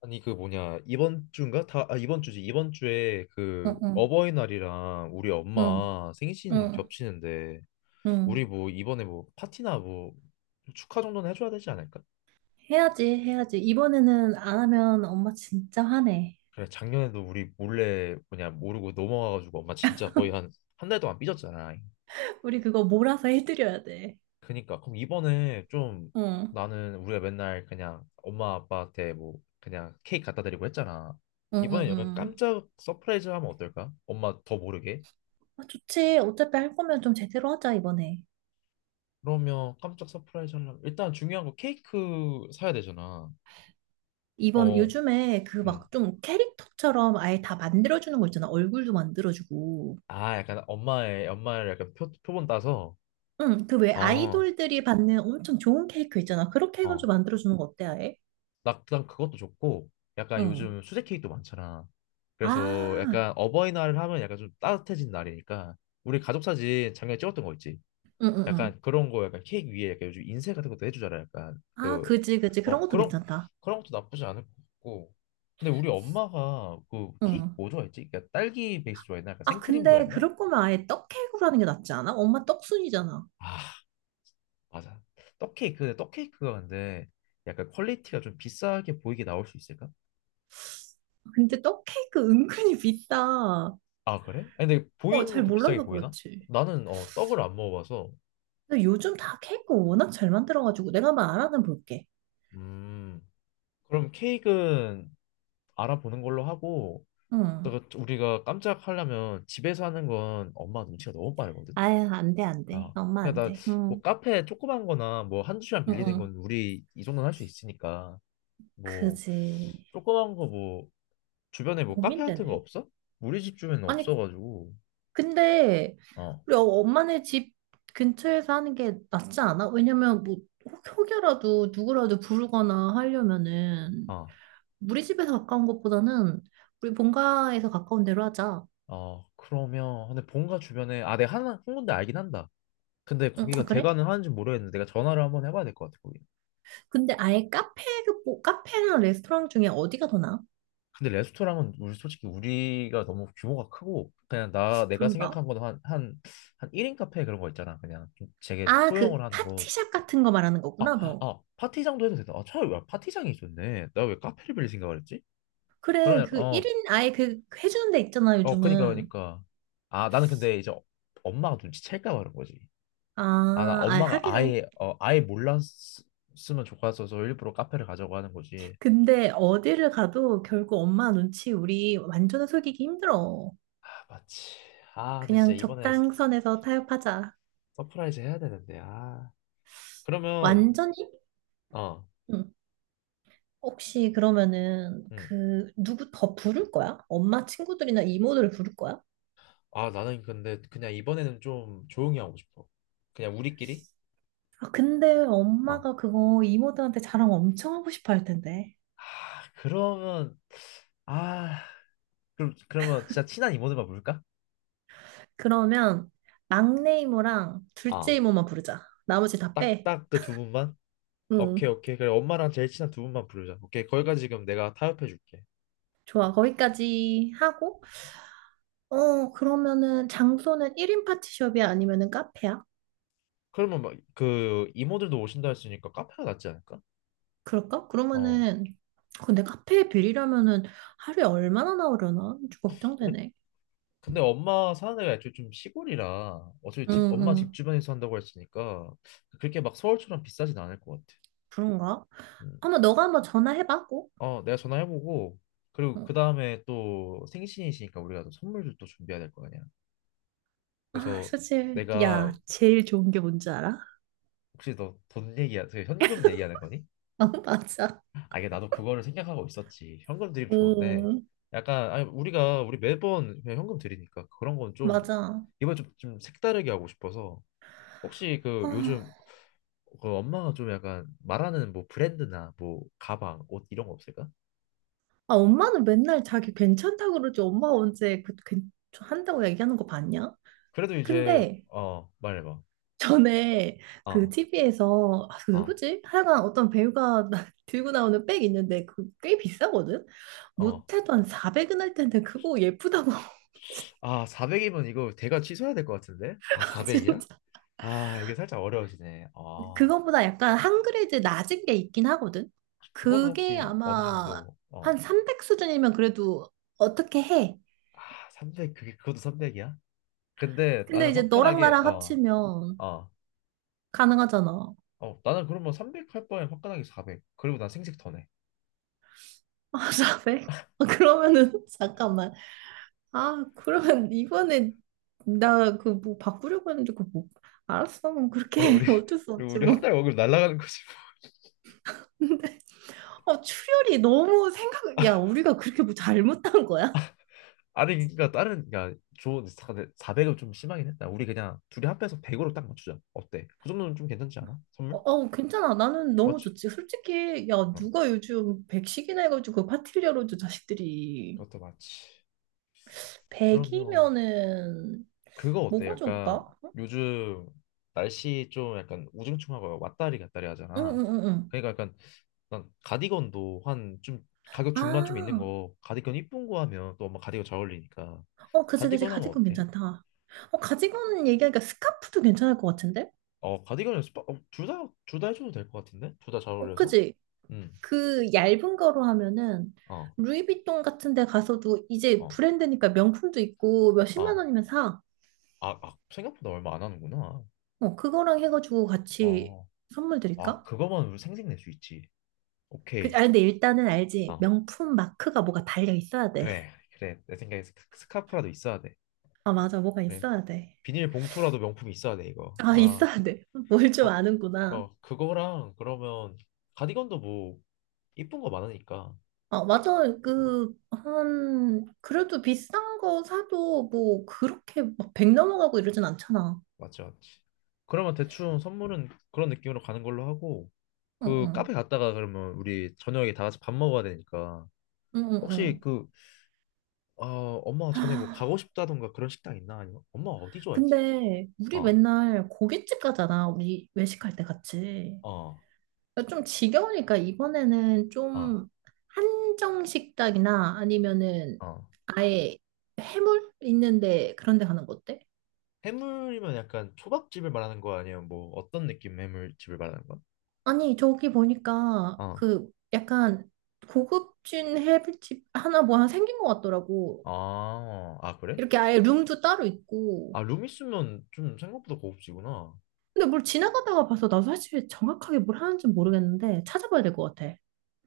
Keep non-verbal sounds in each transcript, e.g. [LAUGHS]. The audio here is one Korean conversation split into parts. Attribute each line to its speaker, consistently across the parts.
Speaker 1: 아니 그 뭐냐 이번 주인가 이번 주지 이번 주에 그
Speaker 2: 응, 응,
Speaker 1: 어버이날이랑 우리
Speaker 2: 응,
Speaker 1: 엄마 생신
Speaker 2: 응,
Speaker 1: 겹치는데 우리
Speaker 2: 응.
Speaker 1: 뭐 이번에 뭐 파티나 뭐 축하 정도는 해줘야 되지 않을까?
Speaker 2: 해야지, 해야지. 이번에는 안 하면 엄마 진짜 화내.
Speaker 1: 그래 작년에도 우리 몰래 뭐냐 모르고 넘어가가지고 엄마 진짜 거의 한 한 달 동안 삐졌잖아.
Speaker 2: [LAUGHS] 우리 그거 몰아서 해드려야 돼.
Speaker 1: 그니까 그럼 이번에 좀
Speaker 2: 응,
Speaker 1: 나는 우리가 맨날 그냥 엄마 아빠한테 뭐 그냥 케이크 갖다 드리고 했잖아.
Speaker 2: 응, 응,
Speaker 1: 이번엔 약간
Speaker 2: 응.
Speaker 1: 깜짝 서프라이즈 하면 어떨까? 엄마 더 모르게.
Speaker 2: 아, 좋지. 어차피 할 거면 좀 제대로 하자, 이번에.
Speaker 1: 그러면 깜짝 서프라이즈 하려면 일단 중요한 거 케이크 사야 되잖아.
Speaker 2: 이번
Speaker 1: 어,
Speaker 2: 요즘에 그
Speaker 1: 음.
Speaker 2: 막 좀 캐릭터처럼 아예 다 만들어주는 거 있잖아. 얼굴도 만들어주고.
Speaker 1: 아, 약간 엄마의 엄마를 약간 표본 따서.
Speaker 2: 응, 그 왜
Speaker 1: 어,
Speaker 2: 아이돌들이 받는 엄청 좋은 케이크 있잖아. 그렇게 해가지고
Speaker 1: 어.
Speaker 2: 만들어주는 거 어때, 아예?
Speaker 1: 나그 그것도 좋고, 약간
Speaker 2: 응.
Speaker 1: 요즘 수제 케이크도 많잖아. 그래서
Speaker 2: 아,
Speaker 1: 약간 어버이날 하면 약간 좀 따뜻해진 날이니까 우리 가족 사진 작년에 찍었던 거 있지?
Speaker 2: 응, 응, 응.
Speaker 1: 약간 그런 거 약간 케이크 위에 약간 요즘 인쇄 같은 것도 해주잖아 약간
Speaker 2: 아,
Speaker 1: 그
Speaker 2: 그지, 그지. 그런
Speaker 1: 어
Speaker 2: 것도
Speaker 1: 그런
Speaker 2: 괜찮다.
Speaker 1: 그런 것도 나쁘지 않을 것 같고 근데 우리 엄마가 그 케이크
Speaker 2: 응.
Speaker 1: 뭐 좋아했지? 그러니까 딸기 베이스 좋아했나? 약간
Speaker 2: 아,
Speaker 1: 생크림
Speaker 2: 근데
Speaker 1: 좋아했나?
Speaker 2: 그럴 거면 아예 떡케이크로 하는 게 낫지 않아? 엄마 떡순이잖아.
Speaker 1: 아 맞아 떡 케이크가 근데 약간 퀄리티가 좀 비싸게 보이게 나올 수 있을까?
Speaker 2: 근데 떡케이크 은근히 비싸.
Speaker 1: 아 그래? 아니, 근데
Speaker 2: 어,
Speaker 1: 보이는
Speaker 2: 잘
Speaker 1: 것도 비싸게
Speaker 2: 몰라서
Speaker 1: 보이나?
Speaker 2: 그렇지.
Speaker 1: 나는 어 떡을 안 먹어봐서
Speaker 2: 근데 요즘 다 케이크 워낙 잘 만들어가지고 내가 한번 알아 볼게.
Speaker 1: 음 그럼 케이크는 알아보는 걸로 하고
Speaker 2: 응.
Speaker 1: 내가 우리가 깜짝 하려면 집에서 하는 건 엄마 눈치가 너무 빠르거든.
Speaker 2: 아유, 안 돼, 안 돼.
Speaker 1: 아,
Speaker 2: 엄마 안
Speaker 1: 그러니까 나
Speaker 2: 돼.
Speaker 1: 뭐
Speaker 2: 응.
Speaker 1: 카페 조그만 거나 뭐 한두 시간
Speaker 2: 응,
Speaker 1: 빌리는
Speaker 2: 응.
Speaker 1: 건 우리 이 정도는 할 수 있으니까 뭐
Speaker 2: 그지.
Speaker 1: 조그만 거 뭐 주변에 뭐 카페 같은 거
Speaker 2: 고민되네.
Speaker 1: 없어? 우리 집 주변에
Speaker 2: 아니,
Speaker 1: 없어가지고
Speaker 2: 근데
Speaker 1: 어,
Speaker 2: 우리 엄마네 집 근처에서 하는 게 낫지 않아? 왜냐면 뭐 혹여라도 누구라도 부르거나 하려면은
Speaker 1: 아,
Speaker 2: 우리 집에서 가까운 것보다는 우리 본가에서 가까운 데로 하자.
Speaker 1: 어 그러면 근데 본가 주변에 아 내가 하나 한 군데 알긴 한다. 근데
Speaker 2: 응, 아,
Speaker 1: 거기가
Speaker 2: 그래?
Speaker 1: 대관을 하는지 모르겠는데 내가 전화를 한번 해봐야 될 것 같아 거기.
Speaker 2: 근데 아예 카페, 그, 뭐, 카페랑 레스토랑 중에 어디가 더 나아?
Speaker 1: 근데 레스토랑은 우리 솔직히 우리가 너무 규모가 크고 그냥 나 내가
Speaker 2: 그런가?
Speaker 1: 생각한 건 한 1인 카페 그런 거 있잖아. 그냥 좀 되게
Speaker 2: 아, 그
Speaker 1: 소형을 하는 곳.
Speaker 2: 파티샵 같은 거 말하는
Speaker 1: 아,
Speaker 2: 거구나, 너.
Speaker 1: 아, 파티장도 해도 되다. 아, 차라리 왜 파티장이 있었네. 나 왜 카페를 빌릴 생각을 했지?
Speaker 2: 그래,
Speaker 1: 그러냐,
Speaker 2: 그
Speaker 1: 어,
Speaker 2: 1인 아예 그 해주는 데 있잖아,
Speaker 1: 어,
Speaker 2: 요즘은.
Speaker 1: 그니까. 아, 나는 근데 이제 엄마가 눈치챌까 봐 그런 거지.
Speaker 2: 아,
Speaker 1: 아, 나
Speaker 2: 아,
Speaker 1: 엄마가
Speaker 2: 하기는.
Speaker 1: 아예, 어, 아예 몰랐으면 좋겠어서 일부러 카페를 가자고 하는 거지.
Speaker 2: 근데 어디를 가도 결국 엄마 눈치 우리 완전 히 속이기 힘들어.
Speaker 1: 아, 맞지. 아, 근데 진짜
Speaker 2: 그냥
Speaker 1: 이번에
Speaker 2: 적당선에서 타협하자.
Speaker 1: 서프라이즈 해야 되는데, 아. 그러면,
Speaker 2: 완전히?
Speaker 1: 어.
Speaker 2: 응. 혹시 그러면은
Speaker 1: 음.
Speaker 2: 그 누구 더 부를 거야? 엄마 친구들이나 이모들을 부를 거야?
Speaker 1: 아, 나는 근데 그냥 이번에는 좀 조용히 하고 싶어. 그냥 우리끼리?
Speaker 2: 아 근데
Speaker 1: 어.
Speaker 2: 엄마가 그거 이모들한테 자랑 엄청 하고 싶어 할 텐데.
Speaker 1: 아, 그러면 아, 그럼 그러면 진짜 친한 이모들만 부를까?
Speaker 2: 그러면 막내 이모랑 둘째
Speaker 1: 아,
Speaker 2: 이모만 부르자. 나머지 다 빼.
Speaker 1: 딱딱 그 두 분만? 오케이,
Speaker 2: 응.
Speaker 1: 오케이. 그래, 엄마랑 제일 친한 두 분만 부르자. 오케이, 거기까지 지금 내가 타협해 줄게.
Speaker 2: 좋아. 거기까지 하고 그러면은 장소는 1인 파티숍이야 아니면은 카페야?
Speaker 1: 그러면 막 그 이모들도 오신다 했으니까 카페가 낫지 않을까?
Speaker 2: 그럴까?
Speaker 1: 어.
Speaker 2: 그러면은 근데 카페에 빌리려면은 하루에 얼마나 나오려나? 좀
Speaker 1: 근데,
Speaker 2: 걱정되네.
Speaker 1: 근데 엄마 사는 데가 애초에 좀 시골이라 어차피 집
Speaker 2: 응응.
Speaker 1: 엄마 집 주변에서 한다고 했으니까 그렇게 막 서울처럼 비싸진 않을 것 같아.
Speaker 2: 그런가?
Speaker 1: 음.
Speaker 2: 한번 너가 한번 전화해봐 꼭.
Speaker 1: 어, 내가 전화해보고 그리고 그
Speaker 2: 어.
Speaker 1: 다음에 또 생신이시니까 우리가 또 선물도 또 준비해야 될 거 아니야.
Speaker 2: 아
Speaker 1: 그래서
Speaker 2: 사실
Speaker 1: 내가
Speaker 2: 야 제일 좋은 게 뭔지 알아? [LAUGHS]
Speaker 1: 혹시 너 돈 얘기야, 그 현금 얘기하는 거니?
Speaker 2: 아 맞아.
Speaker 1: 아 이게 나도 그거를 생각하고 있었지. 현금 드리면 좋은데
Speaker 2: 음
Speaker 1: 약간 아니 우리가 우리 매번 그냥 현금 드리니까 그런 건 좀
Speaker 2: 맞아.
Speaker 1: 이번 좀 색다르게 하고 싶어서 혹시 그
Speaker 2: 아,
Speaker 1: 요즘 그 엄마가 좀 약간 말하는 뭐 브랜드나 뭐 가방, 옷 이런 거 없을까?
Speaker 2: 아, 엄마는 맨날 자기 괜찮다고 그러지 엄마가 언제 그, 그 한다고 얘기하는 거 봤냐?
Speaker 1: 그래도 이제
Speaker 2: 근데
Speaker 1: 어 말해봐.
Speaker 2: 전에 그
Speaker 1: 어
Speaker 2: TV에서 아, 그
Speaker 1: 어,
Speaker 2: 누구지? 하여간 어떤 배우가 [LAUGHS] 들고 나오는 백 있는데 그 꽤 비싸거든?
Speaker 1: 어.
Speaker 2: 못해도 한 400은 할 텐데 그거 예쁘다고
Speaker 1: 아, 400이면 이거 대가 취소해야 될 것 같은데? 아,
Speaker 2: [LAUGHS]
Speaker 1: 400이야?
Speaker 2: 진짜.
Speaker 1: 아, 이게 살짝 어려워지네. 아,
Speaker 2: 그거보다 약간 한 그레이드 낮은 게 있긴 하거든?
Speaker 1: 그거는
Speaker 2: 그게
Speaker 1: 혹시 어느
Speaker 2: 아마
Speaker 1: 정도, 어,
Speaker 2: 한 300 수준이면 그래도 어떻게 해?
Speaker 1: 아, 300, 그게, 그것도 300이야? 근데 나는
Speaker 2: 근데 이제 너랑
Speaker 1: 화끈하게,
Speaker 2: 나랑
Speaker 1: 어,
Speaker 2: 합치면
Speaker 1: 어,
Speaker 2: 가능하잖아.
Speaker 1: 어, 나는 그러면 300 할 바에 화끈하게 400. 그리고 난 생색 더 내.
Speaker 2: 아, 400? 아, 그러면은, [LAUGHS] 잠깐만. 아, 그러면 이번에 나 그 뭐 바꾸려고 했는데 그 뭐, 알았어. 그럼 그렇게
Speaker 1: 어,
Speaker 2: 해.
Speaker 1: 우리,
Speaker 2: [LAUGHS] 어쩔 수
Speaker 1: 그리고
Speaker 2: 없지
Speaker 1: 우리 한
Speaker 2: 뭐.
Speaker 1: 달 월급 날라가는 거지. [LAUGHS]
Speaker 2: 근데, 출혈이 너무 생각, 야, 우리가 그렇게 뭐 잘못한 거야?
Speaker 1: 아니, 그러니까 다른, 그러니까 좋은, 400은 좀 심하긴 했다. 우리 그냥 둘이 합해서 100으로 딱 맞추자. 어때? 그 정도는 좀 괜찮지 않아?
Speaker 2: 어,
Speaker 1: 선물?
Speaker 2: 어, 괜찮아. 나는 너무
Speaker 1: 맞지?
Speaker 2: 좋지. 솔직히, 야,
Speaker 1: 응,
Speaker 2: 누가 요즘 100식이나 해가지고 파티를 열어 자식들이.
Speaker 1: 그것도 맞지. 그러면
Speaker 2: 100이면은,
Speaker 1: 그거 어때?
Speaker 2: 뭐가
Speaker 1: 약간
Speaker 2: 좋을까?
Speaker 1: 요즘 날씨 좀 약간 우중충하고 왔다리 갔다리
Speaker 2: 응,
Speaker 1: 하잖아.
Speaker 2: 응, 응, 응.
Speaker 1: 그러니까 약간 난 가디건도 한 좀 가격 중반 좀 있는
Speaker 2: 아,
Speaker 1: 거 가디건 이쁜 거 하면 또 엄마 가디건 잘 어울리니까
Speaker 2: 어, 그지, 그지.
Speaker 1: 가디건 하면
Speaker 2: 가디건
Speaker 1: 어때?
Speaker 2: 괜찮다. 어, 가디건 얘기하니까 스카프도 괜찮을 것 같은데?
Speaker 1: 어 가디건은 스파 어, 둘다둘 다 해줘도 될 것 같은데 둘 다 잘
Speaker 2: 어,
Speaker 1: 어울려서
Speaker 2: 그지? 그 얇은 거로 하면은,
Speaker 1: 음어어어아
Speaker 2: 루이비통 같은 데 가서도 이제 브랜드니까 명품도 있고 몇십만
Speaker 1: 아,
Speaker 2: 원이면 사.
Speaker 1: 아, 아, 생각보다 얼마 안 하는구나
Speaker 2: 어, 그거랑 해가지고 같이
Speaker 1: 어아
Speaker 2: 선물 드릴까?
Speaker 1: 그거만 우리 생색낼 수 있지
Speaker 2: 그,
Speaker 1: 오케이
Speaker 2: 아, 근데 일단은 알지.
Speaker 1: 어
Speaker 2: 명품 마크가 뭐가 달려 있어야 돼.
Speaker 1: 그래
Speaker 2: [LAUGHS]
Speaker 1: 그래 내 생각에 스카프라도 있어야 돼
Speaker 2: 아, 맞아. 뭐가
Speaker 1: 그래
Speaker 2: 있어야 돼.
Speaker 1: 비닐봉투라도 명품이 있어야 돼 이거.
Speaker 2: 아,
Speaker 1: 아,
Speaker 2: 있어야 돼. [LAUGHS] 뭘 좀
Speaker 1: 어,
Speaker 2: 아는구나.
Speaker 1: 어, 그거랑 그러면 가디건도 뭐 이쁜 거 많으니까.
Speaker 2: 아, 맞아.
Speaker 1: 음,
Speaker 2: 그, 한, 그래도 비싼 거 사도 뭐 그렇게 막 백 넘어가고 이러진 않잖아.
Speaker 1: 맞지, 맞지. 그러면 대충 선물은 그런 느낌으로 가는 걸로 하고
Speaker 2: 응,
Speaker 1: 그 카페
Speaker 2: 응.
Speaker 1: 갔다가 그러면 우리 저녁에 다 같이 밥 먹어야 되니까
Speaker 2: 응, 응,
Speaker 1: 혹시
Speaker 2: 응.
Speaker 1: 그 어, 엄마
Speaker 2: [GASPS]
Speaker 1: 전에 뭐 가고
Speaker 2: 하,
Speaker 1: 싶다던가 그런 식당 있나 아니면 엄마 어디 좋아했지?
Speaker 2: 근데 우리
Speaker 1: 어,
Speaker 2: 맨날 고깃집 가잖아. 우리 외식할 때 같이.
Speaker 1: 어,
Speaker 2: 그러니까 좀 지겨우니까 이번에는
Speaker 1: 어,
Speaker 2: 좀 한정 식당이나 아니면은
Speaker 1: 어.
Speaker 2: 아예 해물 있는데 그런 데 가는 거 어때?
Speaker 1: 해물이면 약간 초밥집을 말하는 거 아니면 뭐 어떤 느낌 해물집을 말하는 거야?
Speaker 2: 아니 저기 보니까
Speaker 1: 어.
Speaker 2: 그 약간 고급진 해물집 하나 뭐 하나 생긴 것 같더라고.
Speaker 1: 아, 아, 그래?
Speaker 2: 이렇게 아예 룸도 따로 있고.
Speaker 1: 아, 룸 있으면 좀 생각보다 고급지구나.
Speaker 2: 근데 뭘 지나가다가 봐서 나도 사실 정확하게 뭘 하는지 모르겠는데 찾아봐야 될 것 같아.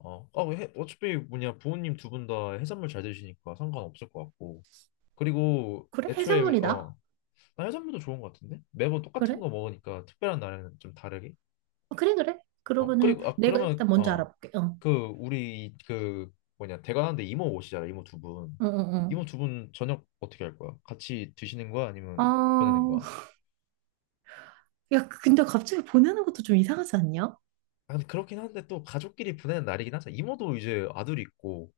Speaker 1: 어, 아, 그 해, 어차피 뭐냐 부모님 두 분 다 해산물 잘 드시니까 상관없을 것 같고. 그리고
Speaker 2: 그래?
Speaker 1: 애초에 우리-
Speaker 2: 해산물이다.
Speaker 1: 어, 나 해산물도 좋은 것 같은데 매번 똑같은
Speaker 2: 그래?
Speaker 1: 거 먹으니까 특별한 날에는 좀 다르게.
Speaker 2: 어, 그래 그래.
Speaker 1: 어,
Speaker 2: 그러면은
Speaker 1: 그리고 아
Speaker 2: 내가
Speaker 1: 그러면
Speaker 2: 일단 먼저
Speaker 1: 어,
Speaker 2: 알아볼게. 어.
Speaker 1: 그 우리 뭐냐 대관하는데 이모 오시잖아 이모 두 분.
Speaker 2: 어, 어, 어.
Speaker 1: 이모 두 분 저녁 어떻게 할 거야? 같이 드시는 거야 아니면 보내는
Speaker 2: 아,
Speaker 1: 거야?
Speaker 2: 야, 그, 근데 갑자기 보내는 것도 좀 이상하지 않냐?
Speaker 1: 아, 근데 그렇긴 한데 또 가족끼리 보내는 날이긴 하잖아. 이모도 이제 아들이 있고.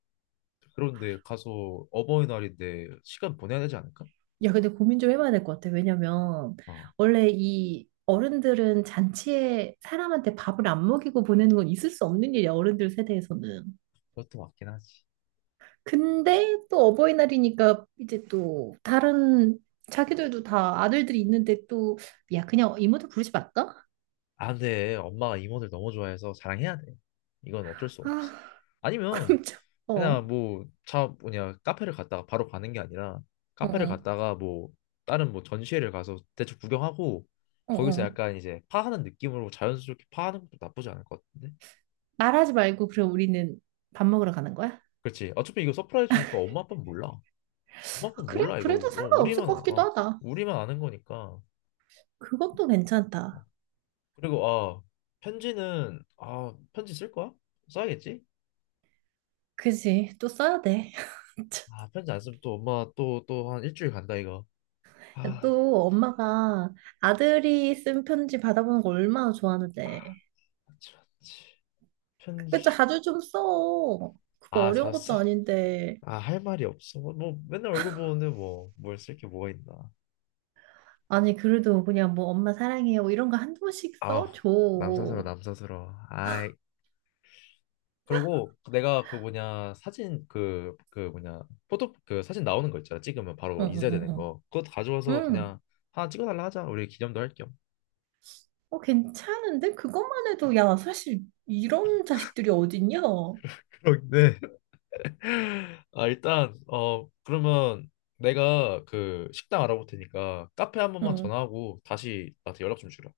Speaker 1: 그런데 가서 어버이날인데 시간 보내야 되지 않을까?
Speaker 2: 야, 근데 고민 좀 해봐야 될 것 같아. 왜냐면,
Speaker 1: 어,
Speaker 2: 원래 이 어른들은 잔치에 사람한테 밥을 안 먹이고 보내는 건 있을 수 없는 일이야, 어른들 세대에서는.
Speaker 1: 그것도 맞긴 하지.
Speaker 2: 근데 또 어버이날이니까 이제 또 다른 자기들도 다 아들들이 있는데 또, 야, 그냥 이모들 부르지 말까?
Speaker 1: 아, 근데 엄마가 임원을 너무 좋아해서 자랑해야 돼. 이건 어쩔 수 없어.
Speaker 2: 아, [LAUGHS]
Speaker 1: 아니면
Speaker 2: 그럼 참,
Speaker 1: 그냥
Speaker 2: 어,
Speaker 1: 뭐 차 뭐냐 카페를 갔다가 바로 가는 게 아니라
Speaker 2: 어,
Speaker 1: 카페를
Speaker 2: 어,
Speaker 1: 갔다가 뭐 다른 뭐 전시회를 가서 대충 구경하고
Speaker 2: 어.
Speaker 1: 거기서
Speaker 2: 어.
Speaker 1: 약간 이제 파하는 느낌으로 자연스럽게 파하는 것도 나쁘지 않을 것 같은데?
Speaker 2: 말하지 말고, 그럼 우리는 밥 먹으러 가는 거야?
Speaker 1: 그렇지. 어차피 이거 서프라이즈니까 엄마 아빠는 몰라. 엄마
Speaker 2: 아,
Speaker 1: 아빠는
Speaker 2: 그래?
Speaker 1: 몰라 이거.
Speaker 2: 그래도
Speaker 1: 어,
Speaker 2: 상관없을 것 같기도 하다.
Speaker 1: 우리만 아는 거니까.
Speaker 2: 그것도
Speaker 1: 어,
Speaker 2: 괜찮다.
Speaker 1: 그리고 아 편지는 아 편지 쓸 거야? 써야겠지?
Speaker 2: 그지? 또 써야 돼.
Speaker 1: 아
Speaker 2: [LAUGHS]
Speaker 1: 편지 안 쓰면 또 엄마 또 한 일주일 간다 이거. 아
Speaker 2: 또 엄마가 아들이 쓴 편지 받아보는 거 얼마나 좋아하는데.
Speaker 1: 맞지 맞지
Speaker 2: 그거
Speaker 1: 편지
Speaker 2: 자주 좀 써. 그거
Speaker 1: 아
Speaker 2: 어려운
Speaker 1: 잘쓰
Speaker 2: 것도 아닌데.
Speaker 1: 아할 말이 없어 맨날 얼굴 보는데 뭘 쓸 게 뭐가 있나
Speaker 2: 아니, 그래도 그냥 뭐 엄마 사랑해요. 뭐 이런 거 한두 번씩
Speaker 1: 아우
Speaker 2: 써줘.
Speaker 1: 남사스러워
Speaker 2: 응,
Speaker 1: 남사스러워 아이 그리고 내가 그 뭐냐 사진 뭐냐 포토 그 사진 나오는 거 있잖아 찍으면 바로
Speaker 2: 응,
Speaker 1: 인쇄되는
Speaker 2: 응.
Speaker 1: 거 그것
Speaker 2: 응.
Speaker 1: 가져와서
Speaker 2: 응.
Speaker 1: 그냥 하나 찍어달라 하자 우리 기념도 할겸
Speaker 2: 어, 괜찮은데? 그것만 해도, 야, 사실 이런 자식들이 어딨냐?
Speaker 1: [LAUGHS] 그런네 [LAUGHS] 아, 일단 어 그러면 내가 그 식당 알아볼 테니까 카페 한 번만
Speaker 2: 응.
Speaker 1: 전화하고 다시 나한테 연락 좀 주라.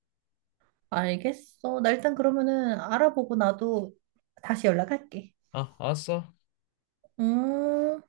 Speaker 2: 알겠어. 나 일단 그러면은 알아보고 나도 다시 연락할게.
Speaker 1: 아, 알았어.
Speaker 2: 음.